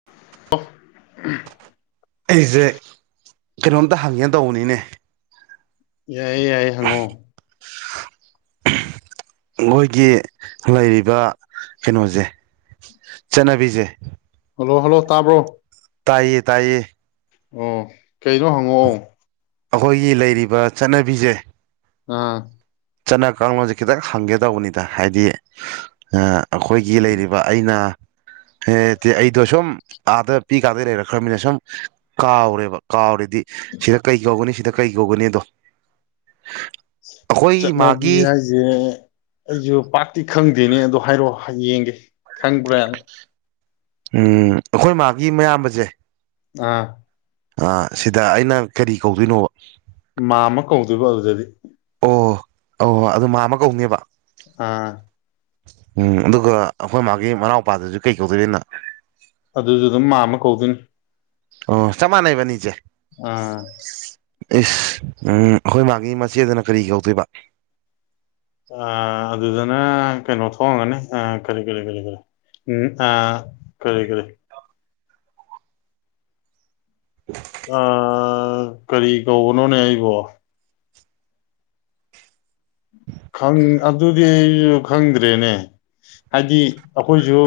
[unintelligible] [unintelligible] ꯑꯩꯁꯦ ꯀꯩꯅꯣꯝꯇ ꯍꯪꯉꯦꯅ ꯇꯧꯕꯅꯤꯅꯦ ꯌꯥꯏꯌꯦ ꯌꯥꯏꯌꯦ ꯍꯪꯉꯑꯣ ꯑꯩꯈꯣꯏꯒꯤ ꯂꯩꯔꯤꯕ ꯀꯩꯅꯣꯁꯦ ꯆꯠꯅꯕꯤꯁꯦ ꯍꯜꯂꯣ ꯍꯜꯂꯣ ꯇꯥꯕ꯭ꯔꯣ ꯇꯥꯏꯌꯦ ꯇꯥꯏꯌꯦ ꯑꯣ ꯀꯩꯅꯣ ꯍꯪꯉꯛꯑꯣ ꯑꯩꯈꯣꯏꯒꯤ ꯂꯩꯔꯤꯕ ꯆꯠꯅꯕꯤꯁꯦ ꯑꯥ ꯆꯠꯅ ꯀꯥꯡꯂꯣꯟꯁꯦ ꯈꯤꯇꯪ ꯍꯪꯒꯦ ꯇꯧꯕꯅꯤꯗ ꯍꯥꯏꯗꯤ ꯑꯩꯈꯣꯏꯒꯤ ꯂꯩꯔꯤꯕ ꯑꯩꯅ ꯑꯩꯗꯣ ꯁꯨꯝ ꯑꯥꯗ ꯄꯤ ꯀꯥꯗꯩ ꯂꯩꯔꯛꯈ꯭ꯔꯃꯤꯅ ꯁꯨꯝ ꯀꯥꯎꯔꯦꯕ ꯀꯥꯎꯔꯤ ꯁꯤꯗ ꯀꯩ ꯀꯧꯒꯅꯤ ꯁꯤꯗ ꯀꯩ ꯀꯧꯒꯅꯤꯗꯣ ꯆꯠꯅꯕꯤ ꯍꯥꯏꯁꯦ ꯑꯩꯁꯨ ꯄꯥꯔꯇꯤ ꯑꯩ ꯈꯪꯗꯦꯅꯦ ꯑꯗꯣ ꯍꯥꯏꯔꯛꯑꯣ ꯍꯌꯦꯡꯒꯦ ꯈꯪꯕ꯭ꯔꯥꯅ ꯎꯝ ꯑꯩꯈꯣꯏ ꯃꯥꯒꯤ ꯃꯌꯥꯝꯕꯁꯦ ꯑꯥ ꯑ ꯁꯤꯗ ꯑꯩꯅ ꯀꯔꯤ ꯀꯧꯗꯣꯏꯅꯣ ꯃꯥ ꯑꯃ ꯀꯧꯗꯣꯏꯕ ꯑꯗꯨꯗꯗꯤ ꯑꯣ ꯑꯣ ꯑꯗꯨ ꯃꯥ ꯑꯃ ꯀꯧꯅꯦꯕ ꯑꯥ ꯎꯝ ꯑꯗꯨꯒ ꯑꯩꯈꯣꯏ ꯃꯥꯒꯤ ꯃꯅꯥꯎꯄꯥꯗꯨꯁꯨ ꯀꯩ ꯀꯧꯗꯣꯏꯔꯤꯅꯣ ꯑꯗꯨꯁꯨ ꯑꯗꯨꯝ ꯃꯥ ꯑꯃ ꯀꯧꯗꯣꯏꯅꯤ ꯑꯣ ꯆꯃꯥꯟꯅꯩꯕꯅꯤꯆꯦ ꯑꯥ ꯏꯁꯁ ꯎꯝ ꯑꯩꯈꫭꯏ ꯃꯥꯒꯤ ꯃꯆꯦꯗꯅ ꯀꯔꯤ ꯀꯧꯗꯣꯏꯕ ꯑꯗꯨꯗꯅ ꯀꯩꯅꯣ ꯊꯣꯡꯒꯅꯤ ꯀꯔꯤ ꯀꯔꯤ ꯀꯔꯤ ꯀꯔꯤ ꯎꯝ ꯑ ꯀꯔꯤ ꯀꯔꯤ ꯑ ꯀꯔꯤ ꯀꯧꯕꯅꯣꯅꯦ ꯑꯩꯕꯣ ꯑꯗꯨꯗꯤꯁꯨ ꯈꯪꯗ꯭ꯔꯦꯅꯦ ꯍꯥꯏꯗꯤ ꯑꯩꯈꯣꯏꯁꯨ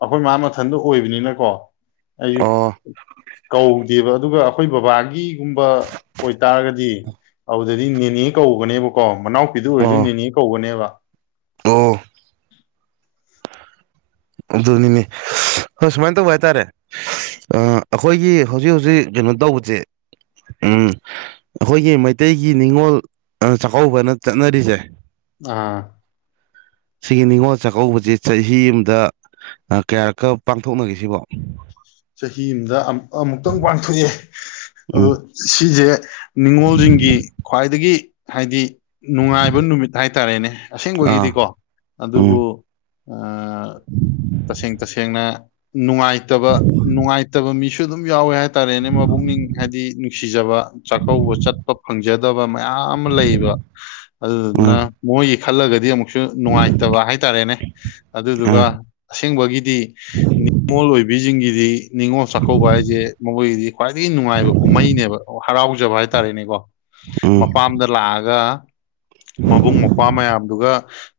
ꯑꯩꯈꯣꯏ ꯃꯥ ꯃꯊꯟꯗ ꯑꯣꯏꯕꯅꯤꯅꯀꯣ ꯑꯩꯁꯨ ꯑꯣ ꯀꯧꯗꯦꯕ ꯑꯗꯨꯒ ꯑꯩꯈꯣꯏ ꯕꯕꯥꯒꯤꯒꯨꯝꯕ ꯑꯣꯏꯇꯥꯔꯒꯗꯤ ꯑꯗꯨꯗꯗꯤ ꯅꯦꯅꯦ ꯀꯧꯕꯧꯒꯅꯦꯕꯀꯣ ꯃꯅꯥꯎ ꯑꯗꯨ ꯑꯣꯏꯔꯁꯨ ꯑꯣ ꯅꯤꯅꯦ ꯀꯧꯕꯧꯅꯦꯕ inaudible ꯑꯣ ꯑꯕꯗꯨꯜ ꯅꯤꯅꯤ ꯍꯣꯏ ꯁꯨꯃꯥꯏꯅ ꯇꯧꯕ ꯍꯥꯏꯇꯥꯔꯦ ꯑꯩꯈꯣꯏꯒꯤ ꯍꯧꯖꯤꯛ ꯍꯧꯖꯤꯛ ꯀꯩꯅꯣ ꯇꯧꯕꯁꯦ ꯎ ꯑꯩꯈꯣꯏꯒꯤ ꯃꯩꯇꯩꯒꯤ ꯅꯤꯡꯅꯤꯉꯣꯜ ꯆꯥꯛꯀꯧꯕꯅ ꯆꯠꯅꯔꯤꯁꯦ ꯑꯥ ꯁꯤꯒꯤ ꯅꯤꯉꯣꯜ ꯆꯥꯛꯀꯧꯕꯁꯤ ꯆꯍꯤ ꯑꯃꯗ ꯀꯌꯥꯔꯛꯀ ꯄꯥꯡꯊꯣꯛꯅꯒꯁꯤꯕꯣ ꯆꯍꯤ ꯑꯃꯗ ꯑꯃꯨꯛꯇꯪ ꯄꯥꯡꯊꯣꯛꯑꯦ ꯎꯝ ꯑꯗꯨ ꯁꯤꯖꯦ ꯅꯤꯡꯅꯤꯉꯣꯜꯁꯤꯡꯒꯤ ꯈ꯭ꯋꯥꯏꯗꯒꯤ ꯍꯥꯏꯗꯤ ꯅꯨꯡꯉꯥꯏꯕ ꯅꯨꯃꯤꯠ ꯍꯥꯏꯇꯥꯔꯦꯅꯦ ꯑꯥ ꯑꯁꯦꯡꯕꯒꯤꯗꯤꯀꯣ ꯑꯗꯨꯕꯨ ꯎꯝ ꯇꯁꯦꯡ ꯇꯁꯦꯡꯅ ꯅꯨꯡꯉꯥꯏꯇꯕ ꯉꯥꯥꯏꯇꯕ ꯃꯤꯁꯨ ꯑꯗꯨꯝ ꯌꯥꯎꯋꯦ ꯍꯥꯏ ꯍꯥꯏ ꯇꯥꯔꯦꯅꯦ ꯃꯕꯨꯛꯅꯤꯡ ꯍꯥꯏꯗꯤ ꯅꯨꯡꯁꯤꯖꯕ ꯆꯥꯛꯀꯧꯕ ꯆꯠꯄ ꯐꯪꯖꯗ ꯗꯕ ꯃꯌꯥꯝ ꯂꯩꯕ ꯑꯗꯨꯗꯨꯅ ꯑꯥ ꯃꯣꯏꯒꯤ ꯈꯜꯂꯒꯗꯤ ꯑꯃꯨꯛ ꯅꯨꯡꯉꯥꯏꯇꯕ ꯍꯥꯏꯇꯥꯔꯦꯅꯦ ꯑꯥ ꯑꯗꯨꯗꯨꯒ ꯑꯁꯦꯡꯕꯒꯤꯗꯤ ꯅꯤꯡꯉꯣꯜ ꯑꯣꯏꯕꯤ ꯖꯤꯡꯒꯤ ꯑꯗꯤ ꯅꯤꯡꯅꯤꯉꯣꯜ ꯆꯥꯛꯀꯧꯕ ꯍꯥꯏꯁꯦ ꯃꯈꯣꯏꯒꯤꯗꯤ ꯈ꯭ꯋꯥꯏꯗꯒꯤ ꯅꯨꯡꯉꯥꯏꯕ ꯀꯨꯝꯍꯩꯅꯦꯕ ꯍꯔꯥꯎꯖꯕ ꯍꯥꯏꯇꯥꯔꯦꯅꯦꯀꯣ ꯎꯝ ꯃꯄꯥꯝꯗ ꯂꯥꯛꯑꯒ ꯃꯕꯨꯡ ꯃꯧꯄ꯭ꯋꯥ ꯃꯌꯥꯝꯗꯨꯒ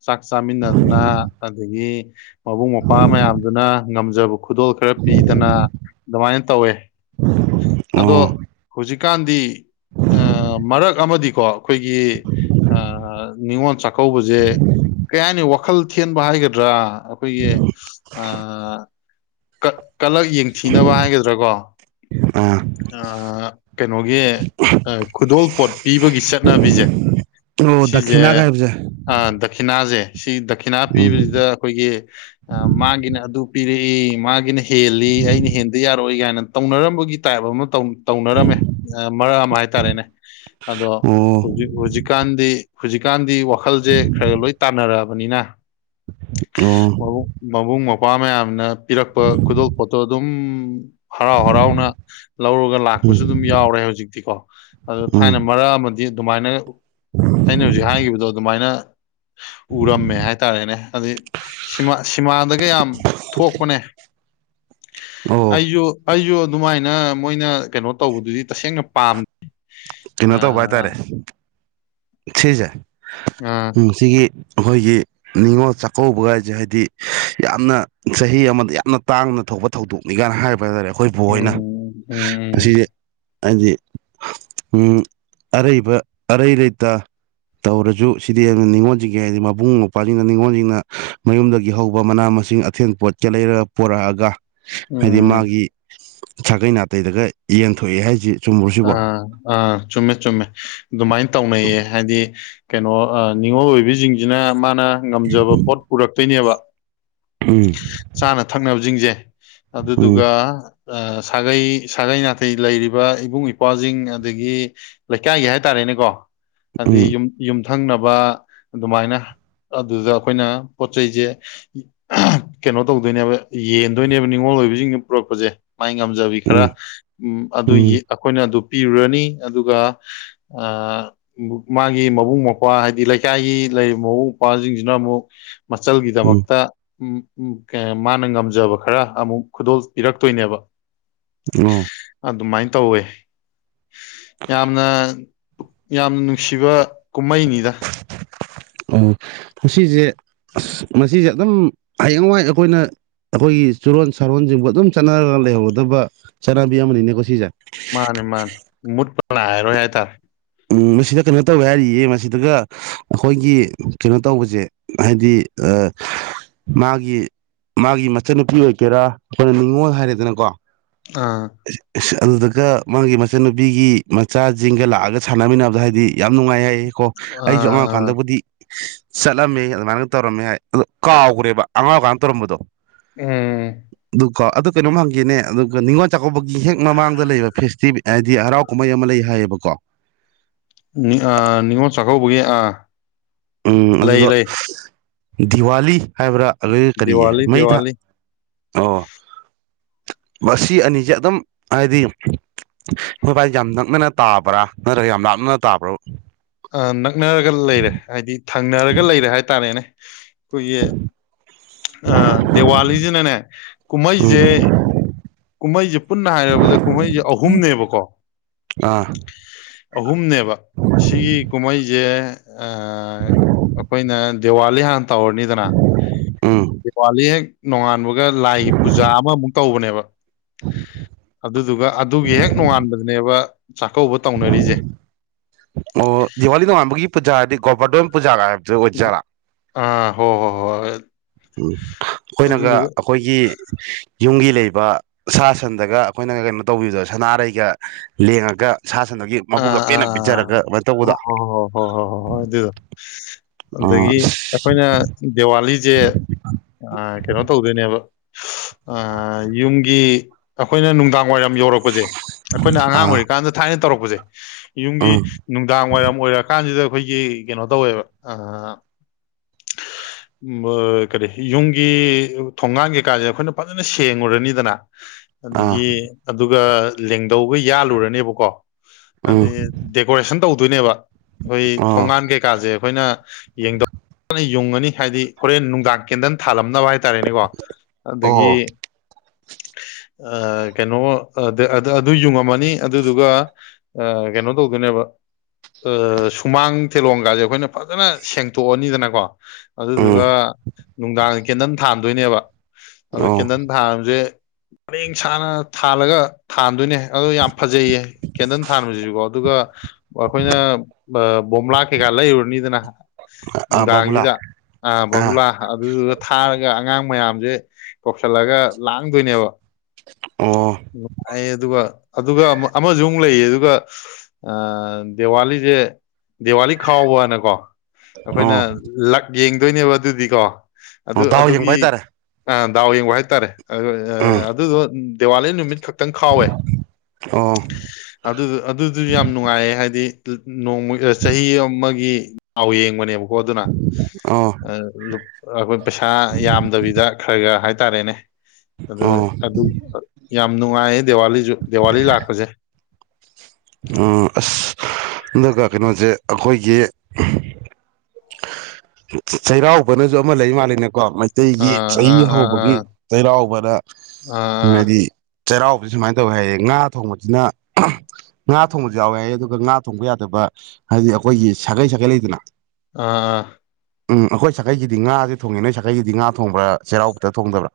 ꯆꯥꯛ ꯆꯥꯃꯤꯟꯅꯗꯅ ꯑꯗꯒꯤ ꯃꯕꯨꯡ ꯃꯧꯄ꯭ꯋꯥ ꯃꯌꯥꯝꯗꯨꯅ ꯉꯝꯖꯕ ꯈꯨꯗꯣꯜ ꯄꯤꯗꯅ ꯑꯗꯨꯃꯥꯏꯅ ꯇꯧꯋꯦ ꯑꯗꯣ ꯑꯣ ꯍꯧꯖꯤꯛꯀꯥꯟꯗꯤ ꯃꯔꯛ ꯑꯃꯗꯤꯀꯣ ꯑꯩꯈꯣꯏꯒꯤ ꯅꯤꯉꯣꯜ ꯆꯥꯛꯀꯧꯕꯁꯦ ꯀꯔꯤ ꯍꯥꯏꯅꯤ ꯋꯥꯈꯜ ꯊꯦꯟꯕ ꯍꯥꯏꯒꯗ꯭ꯔꯥ ꯑꯩꯈꯣꯏꯒꯤ ꯀꯂꯛ ꯌꯦꯡꯊꯤꯅꯕ ꯍꯥꯏꯒꯗ꯭ꯔꯥꯀꯣ ꯑꯥ ꯀꯩꯅꯣꯒꯤ ꯈꯨꯗꯣꯜꯄꯣꯠ ꯄꯤꯕꯒꯤ ꯆꯠꯅꯕꯤꯁꯦ ꯑꯣ ꯗꯈꯤꯅꯥꯒ ꯁꯤꯁꯦ ꯍꯥꯏꯕꯁꯦ ꯗꯈꯤꯅꯥꯁꯦ ꯁꯤꯗ ꯈꯤꯅꯥ ꯄꯤꯕꯁꯤꯗ ꯎꯝ ꯑꯩꯈꯣꯏꯒꯤ ꯃꯥꯡꯒꯤꯅ ꯑꯗꯨ ꯄꯤꯔꯦ ꯃꯥꯒꯤꯅꯦ ꯍꯦꯜꯂꯤ ꯑꯩꯅ ꯍꯦꯟꯗꯤ ꯌꯥꯔꯣꯏ ꯀꯥꯏꯅ ꯇꯧꯅꯔꯝꯕꯒꯤ ꯇꯥꯏꯕ ꯑꯃ ꯇꯧꯅꯤ ꯇꯧꯅꯔꯝꯃꯦ ꯃꯔꯛ ꯑꯃ ꯍꯥꯏꯇꯥꯔꯦꯅꯦ ꯑꯗꯣ ꯑꯣ ꯍꯧꯖꯤꯛ ꯍꯧꯖꯤꯛꯀꯥꯟꯗꯤ ꯍꯧꯖꯤꯛꯀꯥꯟꯗꯤ ꯃꯈꯜꯁꯦ ꯈꯔꯒ ꯂꯣꯏ ꯇꯥꯟꯅꯔꯑꯕ ꯃꯤꯅꯥ ꯑꯣ ꯃꯕꯨꯨꯡ ꯃꯕꯨꯨꯡ ꯃ ꯋꯥ ꯃꯌꯥꯝꯅ ꯏꯔꯛꯄ ꯈꯨꯣꯏꯗꯣꯄꯣꯠꯇꯣ ꯑꯗꯨꯝ ꯎꯝ ꯍꯔꯥꯎ ꯍꯔꯥꯎꯅ ꯂꯧꯔꯒ ꯂꯥꯛꯄꯁꯨ ꯑꯗꯨꯝ ꯎꯝ ꯌꯥꯎꯔꯦ ꯍꯧꯖꯤꯛꯇꯤꯀꯣ ꯑꯗꯨ ꯊꯥꯏꯅ ꯎꯝ ꯃꯔꯛ ꯑꯃꯗꯤ ꯑꯗꯨꯃꯥꯏꯅ ꯑꯩꯅ ꯍꯧꯖꯤꯛ ꯍꯥꯏꯈꯤꯕꯗꯣ ꯑꯗꯨꯃꯥꯏꯅ ꯎꯔꯝꯃꯦ ꯍꯥꯏꯇꯥꯔꯦꯅꯦ ꯑꯗꯩ ꯁꯤꯃꯥ ꯁꯤꯃꯥꯟꯗꯒ ꯌꯥꯝ ꯊꯣꯛꯄꯅꯦ ꯑꯣ ꯑꯩꯁꯨ ꯑꯩꯁꯨ ꯑꯗꯨꯃꯥꯏꯅ ꯃꯣꯏꯅ ꯀꯩꯅꯣ ꯇꯧꯕꯗꯨꯗꯤ ꯇꯁꯦꯡꯅ ꯄꯥꯝꯗꯦ ꯀꯩꯅꯣ ꯇꯧꯕ ꯍꯥꯏꯇꯥꯔꯦ ꯁꯤꯁꯦ ꯑ ꯎꯝ ꯁꯤꯒꯤ ꯑꯩꯈꯣꯏꯒꯤ ꯅꯤꯡꯅꯤꯉꯣꯜ ꯆꯥꯛꯀꯧꯕꯒ ꯍꯥꯏꯁꯦ ꯍꯥꯏꯗꯤ ꯌꯥꯝꯅ ꯆꯍꯤ ꯑꯃꯗ ꯌꯥꯝꯅ ꯇꯥꯡꯅ ꯊꯣꯛꯄ ꯊꯧꯗꯣꯛꯅꯤ ꯀꯥꯏꯅ ꯍꯥꯏꯕ ꯍꯥꯏꯇꯥꯥꯔꯦ ꯑꯩꯈꯣꯏꯕꯨ ꯑꯣꯏꯅ ꯎꯝ ꯎꯝ ꯃꯁꯤꯗꯤ ꯍꯥꯏꯗꯤ ꯑꯔꯩꯕ ꯑꯔꯩ ꯂꯩ ꯇ ꯇꯧꯔꯁꯨ ꯁꯤꯗꯤ ꯅꯤꯉꯣꯜꯁꯤꯡꯒꯤ ꯍꯥꯏꯗꯤ ꯃꯕꯨꯡ ꯃꯧꯄ꯭ꯋꯥꯁꯤꯡꯅ ꯅꯤꯡꯉꯣꯜꯁꯤꯡꯅ ꯃꯌꯨꯝꯗꯒꯤ ꯍꯧꯕ ꯃꯅꯥ ꯃꯁꯤꯡ ꯑꯊꯦꯟ ꯄꯣꯠꯀꯦ ꯂꯩꯔꯒ ꯄꯣꯔꯛꯑꯒ ꯍꯥꯏꯗꯤ ꯎꯝ ꯃꯥꯒꯤ ꯁꯥꯒꯩ ꯅꯥꯇꯩꯗꯒ ꯌꯦꯟꯊꯣꯛꯏ ꯍꯥꯏꯁꯤ ꯆꯨꯝꯕ꯭ꯔꯣ ꯁꯤꯕꯣ ꯑꯥ ꯑꯥ ꯆꯨꯝꯃꯦ ꯆꯨꯝꯃꯦ ꯑꯗꯨꯃꯥꯏꯅ ꯇꯧꯅꯩꯌꯦ ꯍꯥꯏꯗꯤ ꯀꯩꯅꯣ ꯅꯤꯡꯉꯣꯜ ꯑꯣꯏꯕꯤꯁꯤꯡꯁꯤꯅ ꯃꯥꯅ ꯉꯝꯖꯕ ꯄꯣꯠ ꯄꯨꯔꯛꯇꯣꯏꯅꯦꯕ ꯎꯝ ꯆꯥꯅ ꯊꯛꯅꯕꯁꯤꯡꯁꯦ ꯑꯗꯨ ꯎꯝ ꯑꯗꯨꯗꯨꯒ ꯁꯥꯒꯩ ꯁꯥꯒꯩ ꯅꯥꯇꯩ ꯂꯩꯔꯤꯕ ꯏꯕꯨꯡ ꯏꯄꯥꯖꯁꯤꯡ ꯑꯗꯒꯤ ꯂꯩꯀꯥꯏꯒꯤ ꯍꯥꯏꯇꯥꯔꯦꯅꯦꯀꯣ ꯑꯗꯨꯗꯤ ꯎꯝ ꯌꯨꯝ ꯌꯨꯝ ꯊꯪꯅꯕ ꯑꯗꯨꯃꯥꯏꯅ ꯑꯗꯨꯗ ꯑꯩꯈꯣꯏꯅ ꯄꯣꯠ ꯆꯩꯁꯦ ꯀꯩꯅꯣ ꯇꯧꯗꯣꯏꯅꯦꯕ ꯌꯦꯟꯗꯣꯏꯅꯦꯕ ꯅꯤꯡꯅꯤꯉꯣꯜ ꯑꯣꯏꯕꯁꯤꯡꯅ ꯄꯨꯔꯛꯄꯁꯦ ꯃꯥꯏ ꯉꯝꯖꯕꯤ ꯈꯔ ꯎꯝ ꯎꯝ ꯑꯗꯨꯒꯤ ꯑꯗꯨ ꯄꯤꯔꯨꯔꯅꯤ ꯑꯗꯨꯒ ꯃꯥꯒꯤ ꯃꯕꯨꯡ ꯃꯧꯄ꯭ꯋꯥ ꯍꯥꯏꯗꯤ ꯂꯩꯀꯥꯏꯒꯤ ꯂꯩꯔꯤꯕ ꯃꯕꯨꯡ ꯃꯧꯄ꯭ꯋꯥꯁꯤꯡꯁꯤꯅ ꯑꯃꯨꯛ ꯎꯝ ꯃꯆꯜꯒꯤꯗꯃꯛꯇ ꯎ ꯃꯥꯅ ꯉꯝꯖꯕ ꯈꯔ ꯑꯃꯨꯛ ꯈꯨꯗꯣꯜ ꯄꯤꯔꯛꯇꯣꯏꯅꯦꯕ ꯑꯣ ꯑꯗꯨꯃꯥꯏꯅ ꯇꯧꯋꯦ ꯌꯥꯝꯅ ꯌꯥꯝ ꯅꯨꯡꯁꯤꯕ ꯀꯨꯝꯍꯩꯅꯤꯗ ꯎꯝ ꯁꯤꯁꯦ ꯑꯁ꯭ꯍ ꯃꯥꯁꯤꯁꯦ꯫ ꯑꯗꯨꯝ ꯍꯌꯦꯡꯋꯥꯏ ꯑꯩꯈꯣꯏꯅ ꯑꯩꯈꯣꯏꯒꯤ ꯆꯨꯔꯣꯟ ꯁꯥꯔꯣꯟꯁꯤꯡꯕꯨ ꯑꯗꯨꯝ ꯆꯠꯅꯔꯒ ꯂꯩꯍꯧꯒꯗꯕ ꯆꯠꯅꯕꯤ ꯑꯃꯅꯤꯅꯦꯀꯣ ꯁꯤꯁꯦ ꯃꯥꯅꯦ ꯃꯥꯅꯦ ꯃꯨꯠ ꯄꯂ ꯍꯥꯏꯔꯣ ꯌꯥꯏ ꯇꯔ ꯎꯝ ꯃꯁꯤꯗ ꯀꯩꯅꯣ ꯇꯧꯋꯦ ꯍꯥꯏꯔꯤꯌꯦ ꯃꯁꯤꯗꯒ ꯑꯩꯈꯣꯏꯒꯤ ꯀꯩꯅꯣ ꯇꯧꯕꯁꯦ ꯍꯥꯏꯗꯤ ꯃꯥꯒꯤ ꯃꯥꯒꯤ ꯃꯆꯟꯅꯨꯄꯤ ꯑꯣꯏꯒꯦꯔꯥ ꯑꯩꯈꯣꯏꯅ ꯅꯤꯡꯅꯤꯉꯣꯜ ꯍꯥꯏꯔꯦꯗꯅꯀꯣ ꯑꯥ ꯑꯦꯁ ꯑꯁꯦ꯫ ꯑꯗꯨꯗꯨꯒ ꯃꯥꯒꯤ ꯃꯆꯟꯅꯨꯄꯤꯒꯤ ꯃꯆꯥꯁꯤꯡꯒ ꯂꯥꯛꯑꯒ ꯁꯥꯟꯅꯃꯤꯟꯅꯕꯗ ꯍꯥꯏꯗꯤ ꯌꯥꯝ ꯅꯨꯡꯉꯥꯏ ꯍꯥꯏ ꯀꯣ ꯑꯩꯁꯨ ꯑꯉꯥꯡ ꯑꯥ ꯀꯥꯟꯗꯕꯨꯗꯤ ꯆꯠꯂꯝꯃꯤ ꯑꯗꯨꯃꯥꯏꯅꯒ ꯇꯧꯔꯝꯃꯤ ꯍꯥꯏ ꯑꯣ ꯀꯥꯎꯈ꯭ꯔꯦꯕ ꯑꯉꯥꯎꯀꯥꯟꯅ ꯇꯧꯔꯝꯕꯗꯣ ꯎꯝ ꯑꯗꯨ ꯀꯣ ꯑꯗꯨ ꯀꯩꯅꯣꯝ ꯍꯪꯒꯦꯅꯦ ꯑꯗꯨꯒ ꯅꯤꯡꯉꯣꯜ ꯆꯥꯛꯀꯧꯕꯒꯤ ꯍꯦꯛ ꯃꯃꯥꯡꯗ ꯂꯩꯕ ꯐꯦꯁꯇꯤꯕ ꯍꯥꯏꯗꯤ ꯍꯔꯥꯎ ꯀꯨꯝꯍꯩ ꯑꯃ ꯂꯩ ꯍꯥꯏꯌꯦꯕꯀꯣ ꯃꯤꯉ ꯆꯥꯀꯥ ꯒꯗꯦ ꯎꯝ ꯑꯗꯨꯗ ꯗꯤꯋꯥꯂꯤ ꯍꯥꯏꯕ꯭ꯔꯥ ꯑꯗꯨ ꯀꯔꯤꯌꯦ ꯗꯤꯋꯥꯂꯤ ꯃꯩ ꯊ ꯗꯤꯋꯥꯂꯤ ꯑꯣ ꯃꯁꯤ ꯑꯅꯤꯁꯦ ꯑꯗꯨꯝ ꯍꯥꯏꯗꯤ ꯃꯣꯏꯕꯥꯥꯏꯁꯦ ꯌꯥꯝ ꯅꯛꯅꯅ ꯇꯥꯕ꯭ꯔꯥ ꯅꯠꯇ꯭ꯔꯒ ꯌꯥꯝ ꯂꯥꯞꯅꯅ ꯇꯥꯕ꯭ꯔꯥ ꯑꯪ ꯊꯛꯅꯔꯒ ꯂꯩꯔꯦ ꯍꯥꯏꯗꯤ ꯊꯪꯅꯔꯒ ꯂꯩꯔꯦ ꯍꯥꯏꯇꯥꯔꯦꯅꯦ eikhoi gi ꯗꯦꯋꯥꯂꯤꯁꯤꯅꯅꯦ ꯎꯝ ꯀꯨꯝꯍꯩꯁꯦ ꯀꯨꯝꯍꯩꯁꯦ ꯄꯨꯟꯅ ꯍꯥꯏꯔꯕꯗ ꯀꯨꯝꯍꯩꯁꯦ ꯑꯍꯨꯝꯅꯦꯕꯀꯣ ꯑꯥ ꯑꯍꯨꯝꯅꯦꯕ ꯁꯤꯒꯤ ꯀꯨꯝꯍꯩꯁꯦ ꯑꯩꯈꯣꯏꯅ ꯗꯦꯋꯥꯂꯤꯍꯥꯟ ꯇꯧꯔꯅꯤꯗꯅ ꯎꯝ ꯄꯥꯂꯤ ꯅꯣꯡꯉꯥꯟꯕ ꯂꯥꯏꯒꯤ ꯄꯨꯖꯥ ꯑꯃꯨ ꯇꯧꯕꯅꯦꯕ ꯑꯗꯨꯗꯨꯒ ꯑꯗꯨꯒꯤ ꯍꯦꯛ ꯅꯣꯉꯥꯟꯕꯗꯅꯦꯕ ꯆꯥꯛꯀꯧꯕ ꯇꯧꯅꯔꯤꯁꯦ ꯒꯧꯄꯥꯗꯣꯗ ꯄꯨꯖꯥꯒ ꯒꯥꯏ ꯑꯣꯏꯗꯣꯏ ꯖꯂ ꯑꯥ ꯍꯣ ꯍꯣ ꯍꯣꯏ ꯎꯝ ꯑꯩꯈꯣꯏꯅꯒ ꯑꯗꯨꯗꯨꯒ ꯑꯩꯈꯣꯏꯒꯤ ꯌꯨꯝꯒꯤ ꯂꯩꯕ ꯁꯥ ꯁꯟꯗꯒ ꯑꯩꯈꯣꯏꯅꯒ ꯀꯩꯅꯣ ꯇꯧꯕꯤꯕꯗꯣ ꯁꯅꯥꯔꯩꯒ ꯂꯦꯡꯉꯒ ꯁꯥ ꯁꯟꯗꯒꯤ ꯃꯕꯨꯛꯀ ꯑꯥ ꯑꯥ ꯄꯦꯟꯅ ꯑꯥ ꯄꯤꯖꯔꯒ ꯑꯗꯨꯃꯥꯏꯅ ꯍꯣ ꯇꯧꯕꯗꯣ ꯍꯣ ꯑꯣ ꯑꯗꯥꯒꯤ ꯑꯩꯈꯣꯏꯅ ꯗꯤꯋꯥꯂꯤ ꯑꯂꯤꯁꯦ ꯀꯩꯅꯣ ꯇꯧꯗꯣꯏꯅꯦꯕ ꯑ ꯌꯨꯝꯒꯤ ꯑꯩꯈꯣꯏꯅ ꯅꯨꯡꯗꯥꯡ ꯋꯥꯏꯔꯝ ꯌꯧꯔꯛꯄꯁꯦ ꯑꯩꯈꯣꯏꯅ ꯑꯉꯥꯡ ꯑꯥ ꯑꯣꯏꯔꯤꯀꯥꯟꯗ ꯊꯥꯏꯅ ꯇꯔꯛꯄ ꯍꯧꯖꯦ [unintelligible] ꯌꯨꯝꯒꯤ ꯎꯝ ꯅꯨꯡꯗꯥꯡ ꯋꯥꯏꯔꯝ ꯑꯣꯏꯔꯛꯀꯥꯟꯁꯤꯗ ꯑꯩꯈꯣꯏꯒꯤ ꯀꯩꯅꯣ ꯇꯧꯋꯦꯕ ꯀꯔꯤ ꯌꯨꯝꯒꯤ ꯊꯣꯡꯒꯥꯡ ꯀꯩꯀꯥꯟꯁꯦ ꯑꯩꯈꯣꯏꯅ ꯐꯖꯅ ꯁꯦꯡꯉꯨꯔꯅꯤꯗꯅ ꯑꯗꯒꯤ ꯑꯥ ꯑꯗꯨꯒ ꯂꯦꯡꯗꯧꯕ ꯌꯥꯜꯂꯨꯔꯅꯦꯕꯀꯣ ꯎꯝ ꯑꯗꯩ ꯗꯦꯀꯣꯔꯦꯁꯟ ꯇꯧꯗꯣꯏꯅꯦꯕ ꯑꯩꯈꯣꯏ ꯑꯣ ꯊꯣꯡꯒꯥꯟ ꯀꯩꯀꯥꯁꯦꯕ ꯑꯩꯈꯣꯏꯅ ꯌꯦꯡꯗꯧ ꯌꯨꯡꯉꯅꯤ ꯍꯥꯏꯗꯤ ꯍꯣꯔꯦꯟ ꯅꯨꯡꯗꯥꯡ ꯀꯦꯟꯗꯟ ꯊꯥꯜꯂꯝꯅꯕ ꯍꯥꯏꯇꯥꯔꯦ ꯔꯦꯅꯦꯀꯣ ꯑꯗꯒꯤ ꯑꯣ ꯑ ꯀꯩꯅꯣ ꯑꯗꯨ ꯌꯨꯡꯉꯝꯃꯅꯤ ꯑꯗꯨꯗꯨꯒ ꯀꯩꯅꯣ ꯇꯧꯗꯣꯏꯅꯦꯕ ꯁꯨꯃꯥꯡ ꯇꯤꯂꯣꯡꯒꯥꯁꯦ ꯑꯩꯈꯣꯏꯅ ꯐꯖꯅ ꯁꯦꯡꯇꯣꯛꯑꯅꯤꯗꯅꯀꯣ ꯎꯝ ꯑꯗꯨꯗꯨꯒ ꯅꯨꯡꯗꯥꯡꯗ ꯀꯦꯟꯗꯜ ꯊꯥꯟꯗꯣꯏꯅꯦꯕ ꯑꯗ ꯑꯣ ꯀꯦꯟꯗꯟ ꯊꯥꯟꯕꯁꯦ ꯄꯔꯦꯡ ꯁꯥꯅ ꯊꯥꯜꯂꯒ ꯊꯥꯟꯗꯣꯏꯅꯦ ꯑꯗꯣ ꯌꯥꯝ ꯐꯖꯩꯌꯦ ꯀꯦꯟꯗꯜ ꯊꯥꯥꯟꯕꯁꯤꯁꯨꯀꯣ ꯑꯗꯨꯒ ꯑꯩꯈꯣꯏꯅ ꯕꯣꯝꯂꯥ ꯀꯩꯀꯥ ꯂꯩꯔꯨꯔꯅꯤꯗꯅ ꯑꯥ ꯕꯥꯃꯨꯂꯥ ꯅꯨꯡꯗꯥꯡꯁꯤꯗ ꯑꯥ ꯕꯕꯨꯨꯂꯥ ꯑꯗꯨꯗꯨꯒ ꯊꯥꯔꯒ ꯑꯉꯥꯡ ꯃꯌꯥꯝꯁꯦ ꯀꯧꯁꯜꯂꯒ ꯂꯥꯡꯗꯣꯏꯅꯦꯕ ꯑꯣ ꯅꯨꯡꯉꯥꯏꯌꯦ ꯑꯗꯨꯒ ꯑꯗꯨꯒ ꯑꯃ ꯑꯃꯁꯨꯃꯨꯛ ꯂꯩꯌꯦ ꯑꯗꯨꯒ ꯑ ꯗꯦꯋꯥꯂꯤꯁꯦ ꯗꯤꯋꯥꯂꯤ ꯈꯥꯎꯕꯅꯀꯣ ꯑꯩꯈꯣꯏꯅ ꯑꯣ ꯂꯥꯛ ꯌꯦꯡꯗꯣꯏꯅꯦꯕ ꯑꯗꯨꯗꯤ ꯀꯣ ꯑꯗꯨ ꯑꯣ ꯗꯥꯎ ꯌꯦꯡꯕ ꯑꯗꯨꯒꯤ ꯍꯥꯏꯇꯥꯔꯦ ꯑ ꯗꯥꯎ ꯌꯦꯡꯕ ꯍꯥꯏꯇꯥꯔꯦ ꯎꯝ ꯑꯗꯨ ꯗꯤꯋꯥꯂꯤ ꯅꯨꯃꯤꯠꯀꯤ ꯑꯣ ꯑꯗꯨ ꯑꯗꯨꯗꯨꯁꯨ ꯌꯥꯝ ꯅꯨꯡꯉꯥꯏꯌꯦ ꯍꯥꯏꯗꯤ ꯅꯣꯡꯃ ꯆꯍꯤ ꯑꯃꯒꯤ ꯗꯥꯎ ꯌꯦꯡꯕꯅꯦꯕ ꯍꯣ ꯑꯗꯨꯅ ꯑꯣ ꯑꯩꯈꯣꯏ ꯄꯩꯁꯥ ꯌꯥꯝꯗꯕꯤꯗ ꯈꯔ ꯈꯔ ꯍꯥꯏ ꯇꯥꯔꯦꯅꯦ ꯑꯗ ꯑꯣ ꯑꯗꯨꯝꯕꯥ ꯌꯥꯝ ꯌꯥꯝ ꯅꯨꯡꯉꯥꯏꯌꯦ ꯗꯤꯋꯥꯂꯤꯁꯨ ꯗꯤꯋꯥꯂꯤ ꯂꯥꯛꯄꯁꯦ ꯎꯝ ꯑꯁ ꯑꯗꯨꯒ ꯀꯩꯅꯣꯁꯦ ꯑꯩꯈꯣꯏꯒꯤ ꯆꯩꯔꯥꯎꯕꯅꯁꯨ ꯑꯃ ꯂꯩ ꯃꯥꯜꯂꯦꯅꯦ ꯀꯣ ꯃꯩꯇꯩꯒꯤ ꯑꯥ ꯆꯍꯤ ꯑꯥ ꯑꯥ ꯑꯥ ꯑꯥ ꯍꯧꯕꯒꯤ ꯆꯩꯔꯥꯎꯕꯗ ꯍꯥꯏꯗꯤ ꯆꯩꯔꯥꯎꯕꯁꯤ ꯁꯨꯃꯥꯏꯅ ꯇꯧꯋꯤ ꯍꯥꯏ ꯑꯦ ꯉꯥ ꯊꯣꯡꯕꯁꯤꯅ ꯉꯥ ꯊꯣꯡꯕꯁꯨ ꯌꯥꯎꯋꯦ ꯑꯗꯨꯒ ꯉꯥ ꯊꯣꯡꯕ ꯌꯥꯗꯕ ꯍꯥꯏꯗꯤ ꯑꯩꯈꯣꯏꯒꯤ ꯁꯥꯒꯩ ꯁꯥꯒꯩ ꯂꯩꯗꯅ ꯑꯥ ꯑꯥ ꯎꯝ ꯑꯩꯈꯣꯏ ꯁꯈꯩꯁꯤꯗꯤ ꯉꯥꯁꯦ ꯊꯣꯡꯉꯦ ꯅꯣꯏ ꯁꯈꯩꯁꯤꯗꯤ ꯉꯥ ꯊꯣꯡꯕ꯭ꯔꯥ ꯆꯩꯔꯥꯎꯕꯗ ꯊꯣꯡꯗꯕ꯭ꯔꯥ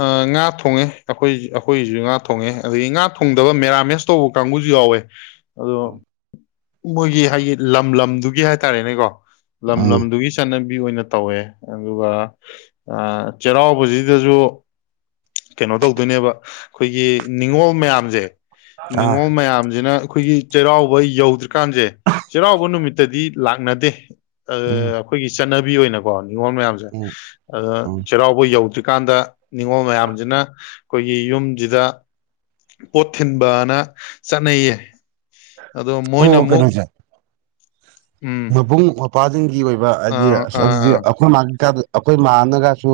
ꯑꯥ ꯉꯥ ꯊꯣꯡꯉꯦ ꯑꯩꯈꯣꯏ ꯑꯩꯈꯣꯏꯒꯤꯁꯨ ꯉꯥ ꯊꯣꯡꯉꯦ ꯑꯗꯒꯤ ꯉꯥ ꯊꯣꯡꯗꯕ ꯃꯦꯔꯥꯃꯦꯁ ꯇꯧꯕ ꯀꯥꯡꯕꯨꯁꯨ ꯌꯥꯎꯋꯦ ꯑꯗꯣ ꯃꯣꯏꯒꯤ ꯍꯥꯏꯗꯤ ꯂꯝ ꯂꯝꯗꯨꯒꯤ ꯍꯥꯏꯇꯥꯔꯦꯅꯦꯀꯣ ꯂꯝ ꯎꯝ ꯂꯝꯗꯨꯒꯤ ꯆꯠꯅꯕꯤ ꯑꯣꯏꯅ ꯇꯧꯋꯦ ꯑꯗꯨꯒ ꯆꯩꯔꯥꯎꯕꯁꯤꯗꯁꯨ ꯀꯩꯅꯣ ꯇꯧꯗꯣꯏꯅꯦꯕ ꯑꯩꯈꯣꯏꯒꯤ ꯅꯤꯡꯉꯣꯜ ꯃꯌꯥꯝ ꯖꯦ ꯑꯥ ꯅꯤꯉꯣꯜ ꯃꯌꯥꯝꯁꯤꯅ ꯑꯩꯈꯣꯏꯒꯤ ꯆꯩꯔꯥꯎꯕ ꯑꯩ ꯌꯧꯗ꯭ꯔꯦ ꯀꯥꯟꯁꯦ ꯆꯩꯔꯥꯎꯕ ꯅꯨꯃꯤꯠꯇꯗꯤ ꯂꯥꯛꯅꯗꯦ ꯎꯝ ꯑꯩꯈꯣꯏꯒꯤ ꯆꯠꯅꯕꯤ ꯑꯣꯏꯅꯀꯣ ꯅꯤꯡꯉꯣꯜ ꯃꯌꯥꯝꯁꯦ ꯎꯝ ꯑꯗꯨ ꯎꯝ ꯆꯩꯔꯥꯎꯕ ꯌꯧꯗ꯭ꯔꯤ ꯀꯥꯟꯗ ꯅꯤꯡꯉꯣꯜ ꯃꯌꯥꯝ ꯅ ꯑꯩꯈꯣꯏꯒꯤ ꯌꯨꯝꯁꯤꯗ ꯄꯣꯠ ꯊꯤꯟꯕꯅ ꯆꯠꯅꯩꯌꯦ ꯑꯗꯣ ꯃꯣꯏꯅ ꯑꯃꯨꯛ ꯎꯝ ꯃꯨꯡ ꯅꯪꯒꯤ ꯑꯣꯏꯕ ꯍꯥꯏꯗꯤ ꯑꯥ ꯑꯁ ꯑꯥ ꯑꯗꯨꯗꯤ ꯑꯥ ꯑꯩꯈꯣꯏ ꯃꯥꯒꯤ ꯀ ꯑꯩꯈꯣꯏ ꯃꯥꯅꯒꯁꯨ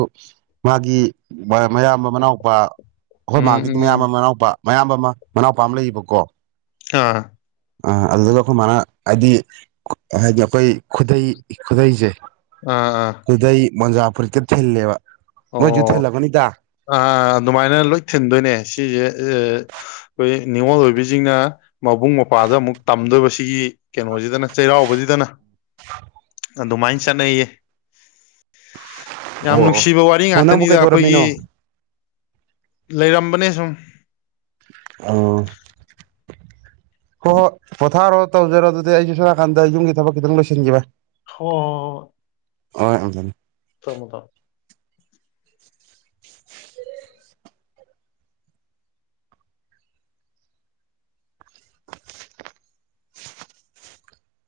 ꯃꯥꯒꯤ ꯃꯌꯥꯝꯕ ꯃꯅꯥꯎꯄꯥ ꯍꯣꯏ ꯎꯝ ꯃꯥꯒꯤꯗꯤ ꯎꯝ ꯎꯝ ꯃꯌꯥꯝ ꯑꯃ ꯃꯅꯥꯎꯄꯥ ꯃꯌꯥꯝꯕ ꯑꯃ ꯃꯅꯥꯎꯄꯥ ꯑꯃ ꯂꯩꯌꯦꯕꯀꯣ ꯑꯥ ꯑ ꯑꯗꯨꯗꯨꯒ ꯑꯩꯈꯣꯏ ꯃꯥꯅ ꯍꯥꯏꯗꯤ ꯍꯥꯏꯗꯤ ꯑꯩꯈꯣꯏ ꯈꯨꯗꯩ ꯈꯨꯗꯩꯁꯦ ꯑꯥ ꯑꯥ ꯈꯨꯗꯩ ꯃꯣꯟꯖꯥ ꯐꯨꯔꯤꯀ ꯊꯤꯜꯂꯦꯕ ꯃꯣꯏ ꯌꯨꯊ ꯂꯕꯅꯤꯗ ꯑ ꯑꯗꯨꯃꯥꯏꯅ ꯂꯣꯏ ꯊꯤꯟꯗꯣꯏꯅꯦ ꯁꯤꯁꯦ ꯑꯩꯈꯣꯏ ꯅꯤꯡꯅꯤꯉꯣꯜ ꯑꯣꯏꯕꯤꯁꯤꯡꯅ ꯃꯕꯨꯡ ꯃꯧꯄ꯭ꯋꯥꯗ ꯑꯃꯨꯛ ꯇꯝꯗꯣꯏꯕ ꯁꯤꯒꯤ ꯀꯩꯅꯣꯁꯤꯗꯅ ꯆꯩꯔꯥꯎꯕꯁꯤꯗꯅ ꯑꯗꯨꯃꯥꯏꯅ ꯆꯠꯅꯩꯌꯦ ꯌꯥꯝ ꯑꯣ ꯑꯣ ꯅꯨꯡꯁꯤꯕ ꯋꯥꯔꯤ ꯑꯣ ꯅꯪꯕꯨ ꯉꯥꯛꯇꯅꯤꯗ ꯑꯩꯈꯣꯏꯒꯤ ꯀꯩꯗꯧꯔꯝꯃꯤꯅꯣ ꯂꯩꯔꯝꯕꯅꯦ ꯁꯨꯝ ꯑ ꯀꯣ ꯄꯊꯥꯔꯣꯗ ꯇꯧꯖꯔꯣ ꯑꯗꯨꯗꯤ ꯑꯩꯁꯨ ꯁꯣꯏꯛꯀꯥꯟꯗ ꯌꯨꯝꯒꯤ ꯊꯕꯛ ꯈꯤꯇꯪ ꯂꯣꯏꯁꯤꯟꯈꯤꯕ ꯍ ꯑꯣꯖ ꯆꯃꯗꯝ